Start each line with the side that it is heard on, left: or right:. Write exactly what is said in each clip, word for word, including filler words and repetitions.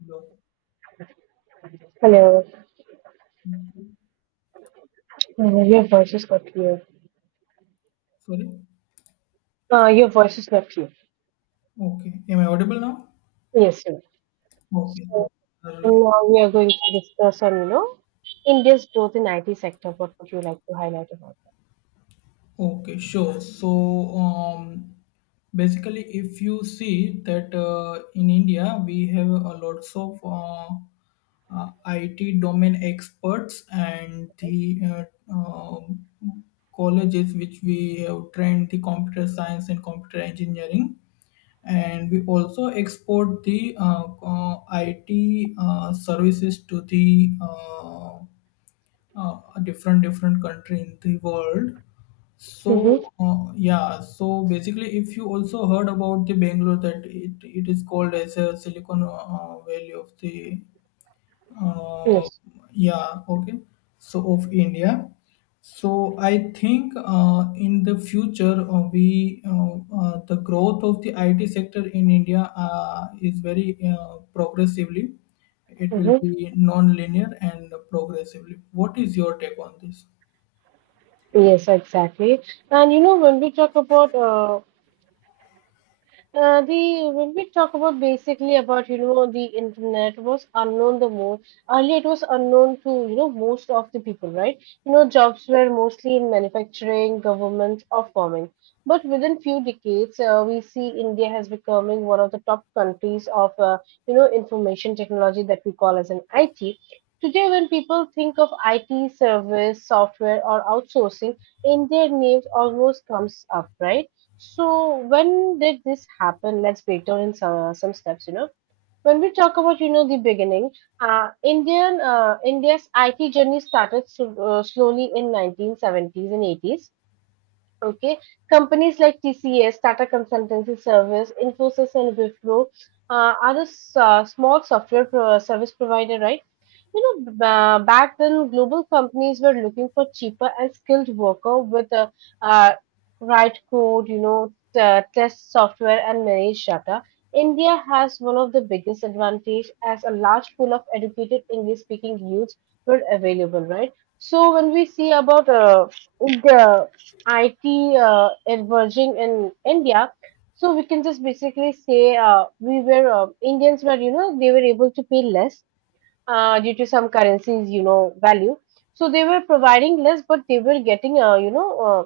left: Hello.
right: Hello. Uh, your voice is not clear.
left: Sorry.
right: Uh, your voice is not clear.
left: Okay. Am I audible now?
right: Yes, sir.
left: Okay.
right: So
left: So, uh,
right: now we are going to discuss on, you know, India's growth in I T sector. What would you like to highlight about?
left: okay. Sure. So, um, basically, if you see that uh, in India we have a lots of uh, uh, I T domain experts and the uh, um colleges which we have trained the computer science and computer engineering, and we also export the uh, uh, I T uh, services to the uh, uh, different different country in the world. So
right: Mm-hmm.
left: uh, yeah, so basically, if you also heard about the Bangalore that it, it is called as a Silicon uh, Valley of the uh,
right: Yes.
left: yeah, okay, so of India. So i think uh, in the future uh, we uh, uh, the growth of the IT sector in India uh, is very uh, progressively, it will
right: Mm-hmm.
left: be non-linear and progressively. What is your take on this?
right: Yes, exactly. And you know, when we talk about uh, Uh, the when we talk about basically about you know the internet was unknown the most earlier it was unknown to you know most of the people right you know jobs were mostly in manufacturing government or farming but within few decades uh, we see India has becoming one of the top countries of uh, you know information technology that we call as an I T today when people think of I T service software or outsourcing India names almost comes up right. So when did this happen? Let's break down in some, some steps, you know. When we talk about, you know, the beginning, uh, Indian uh, India's I T journey started sl- uh, slowly in nineteen seventies and eighties. Okay, companies like T C S, Tata Consultancy Service, Infosys, and Wipro uh, are the s- uh, small software pro- service provider, right? You know, b- uh, back then, global companies were looking for cheaper and skilled worker with a uh, write code, you know, t- uh, test software and manage data. India has one of the biggest advantage as a large pool of educated English-speaking youths were available, right? So when we see about uh, the I T uh, emerging in India, so we can just basically say uh, we were uh, Indians were you know they were able to pay less uh, due to some currencies, you know, value. So they were providing less, but they were getting, uh, you know, uh,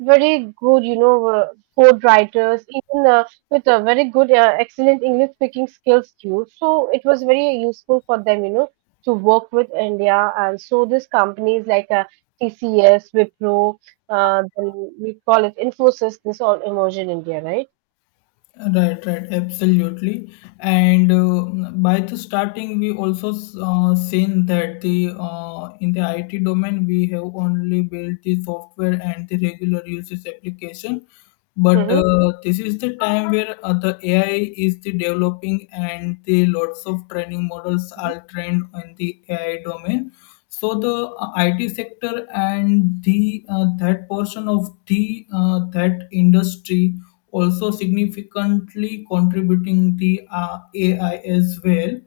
right: very good, you know, uh, code writers, even uh, with a very good, uh, excellent English speaking skills too. So it was very useful for them, you know, to work with India. And so these companies like uh, T C S, Wipro, uh, then we call it Infosys, this all emerge in India, right?
left: Right, right, absolutely. And uh, by the starting, we also uh, seen that the uh, in the I T domain we have only built the software and the regular uses application, but
right: Mm-hmm.
left: uh, this is the time where uh, the A I is the developing and the lots of training models
right: Mm-hmm.
left: are trained in the A I domain. So the uh, I T sector and the uh, that portion of the uh, that industry also significantly contributing the uh, A I as well.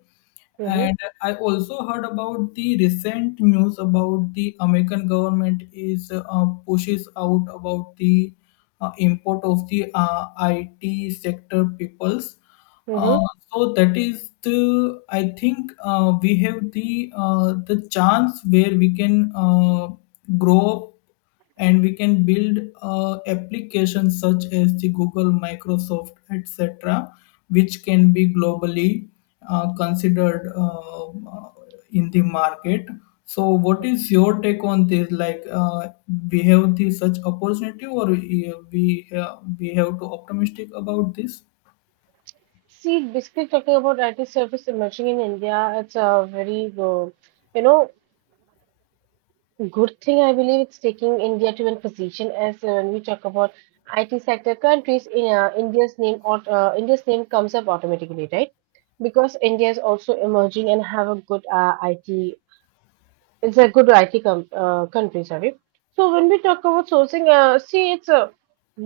right: Mm-hmm.
left: And I also heard about the recent news about the American government is uh, pushes out about the uh, import of the uh, I T sector peoples,
right: Mm-hmm.
left: uh, so that is the I think uh, we have the uh, the chance where we can uh, grow up and we can build uh, applications such as the Google, Microsoft, et cetera, which can be globally uh, considered uh, in the market. So, what is your take on this? Like, uh, we have the such opportunity, or we we have, we have to optimistic about this?
right: See, basically talking about I T service emerging in India, it's a very, uh, you know, good thing. I believe it's taking India to a position as uh, when we talk about I T sector countries, in uh, India's name or uh, India's name comes up automatically, right? Because India is also emerging and have a good uh, I T. It's a good I T com uh, country, sorry. So when we talk about sourcing, uh, see, it's uh,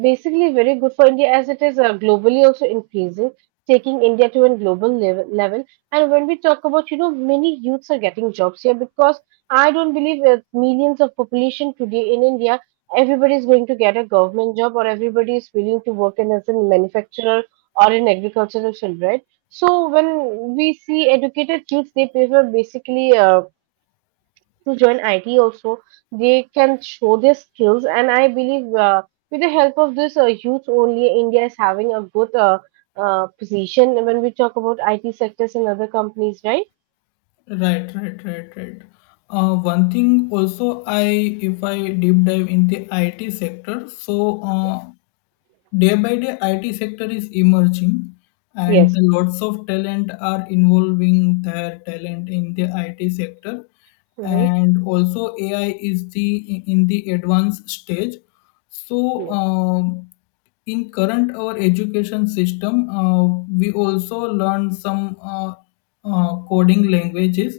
right: basically very good for India as it is uh, globally also increasing, taking India to a global level, level. And when we talk about, you know, many youths are getting jobs here because I don't believe with millions of population today in India, everybody is going to get a government job or everybody is willing to work in as a manufacturer or in agricultural field, right? So when we see educated youths, they prefer basically uh, to join I T also. They can show their skills, and I believe uh, with the help of this uh, youth only, India is having a good uh, uh, position when we talk about I T sectors and other companies, right?
left: Right, right, right, right. Uh, one thing also, I, if I deep dive in the I T sector, so uh, day by day, I T sector is emerging, and
right: Yes.
left: the lots of talent are involving their talent in the I T sector.
right: Mm-hmm.
left: And also, A I is the in the advanced stage. So,
right: Yes.
left: um, in current our education system, uh, we also learn some uh, uh, coding languages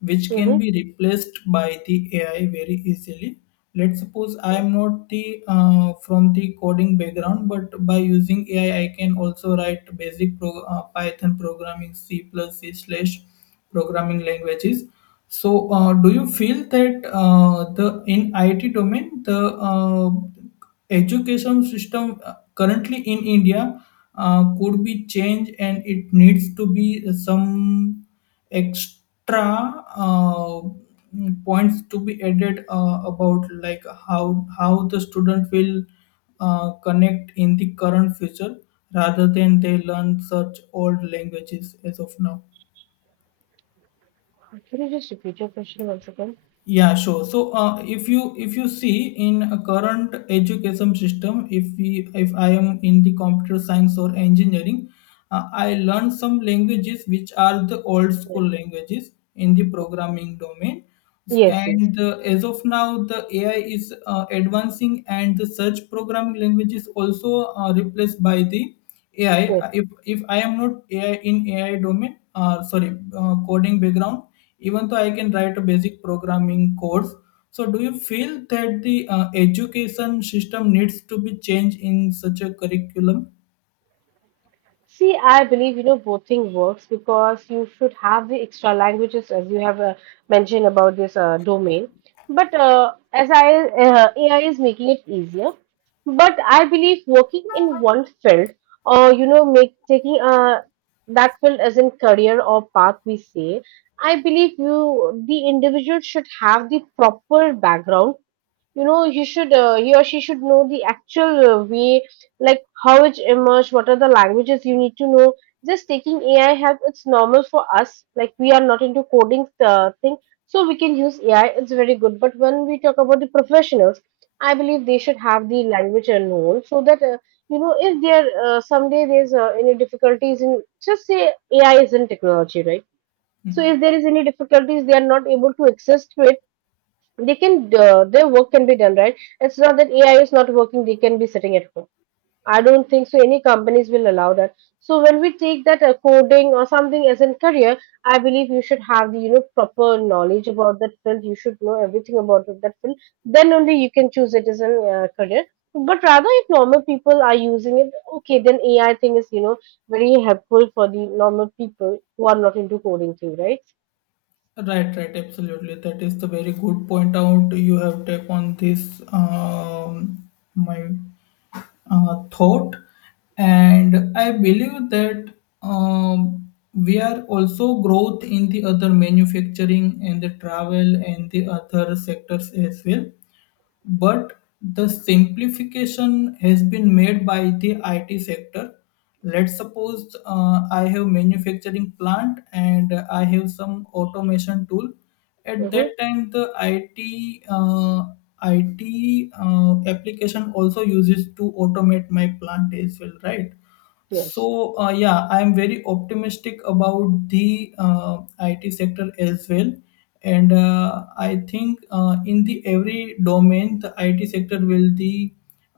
left: which can
right: Mm-hmm.
left: be replaced by the A I very easily. Let's suppose I am not the uh, from the coding background, but by using A I, I I can also write basic pro, uh, Python programming, C plus C slash programming languages. So, uh, do you feel that uh, the in I T domain the uh, education system uh, currently in India uh, could be changed and it needs to be some extra uh, points to be added uh, about like how how the student will uh, connect in the current future rather than they learn such old languages as of now?
right: Can you just repeat your question once again?
left: Yeah, sure. So, uh, if you if you see in a current education system, if we if I am in the computer science or engineering, uh, I learned some languages which are the old
right: Yes.
left: school languages in the programming domain.
right: Yes. Yes.
left: And uh, as of now, the A I is uh, advancing, and the search programming language is also uh, replaced by the
right: Yes.
left: A I, if if I am not A I in A I domain, uh, sorry, uh, coding background, even though I can write a basic programming codes. So, do you feel that the uh, education system needs to be changed in such a curriculum?
right: See, I believe you know both thing works because you should have the extra languages as you have uh, mentioned about this uh, domain. But uh, as I uh, A I is making it easier, but I believe working in one field or you know make taking uh, that field as in career or path we say, I believe you the individual should have the proper background, you know, he should uh, he or she should know the actual uh, way, like how it emerged, what are the languages you need to know. Just taking AI help, it's normal for us, like we are not into coding uh, thing, so we can use AI. It's very good. But when we talk about the professionals, I believe they should have the language uh, known so that, uh, you know, if there uh, someday there's uh, any difficulties in, just say, AI is in technology, right? So if
left: Hmm.
right: there is any difficulties they are not able to access to it, they can uh, their work can be done, right? It's not that AI is not working, they can be sitting at home. I don't think so any companies will allow that. So when we take that uh, coding or something as a career, I believe you should have the, you know, proper knowledge about that field, you should know everything about that field, then only you can choose it as a uh, career. But rather if normal people are using it, okay, then AI thing is, you know, very helpful for the normal people who are not into coding thing, right?
left: Right, right, absolutely. That is the very good point out you have taken on this. Um, my uh, thought, and I believe that um, we are also growth in the other manufacturing and the travel and the other sectors as well, but the simplification has been made by the I T sector. Let's suppose uh, I have manufacturing plant and I have some automation tool. At
right: Mm-hmm.
left: that time, the I T uh, I T uh, application also uses to automate my plant as well, right?
right: Yes.
left: So uh, yeah, I'm very optimistic about the uh, I T sector as well, and uh, I think uh, in the every domain, the I T sector will the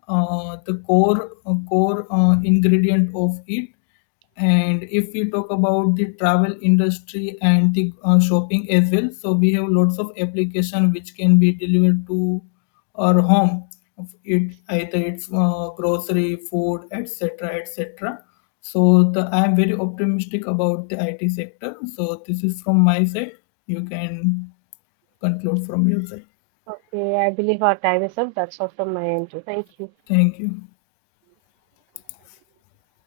left: uh, the core uh, core uh, ingredient of it. And if we talk about the travel industry and the uh, shopping as well, so we have lots of application which can be delivered to our home. It either it's uh, grocery, food, et cetera, et cetera. So the I am very optimistic about the I T sector. So this is from my side. You can conclude from your side.
right: Okay, I believe our time is up. That's all from my end too. Thank you.
left: Thank you.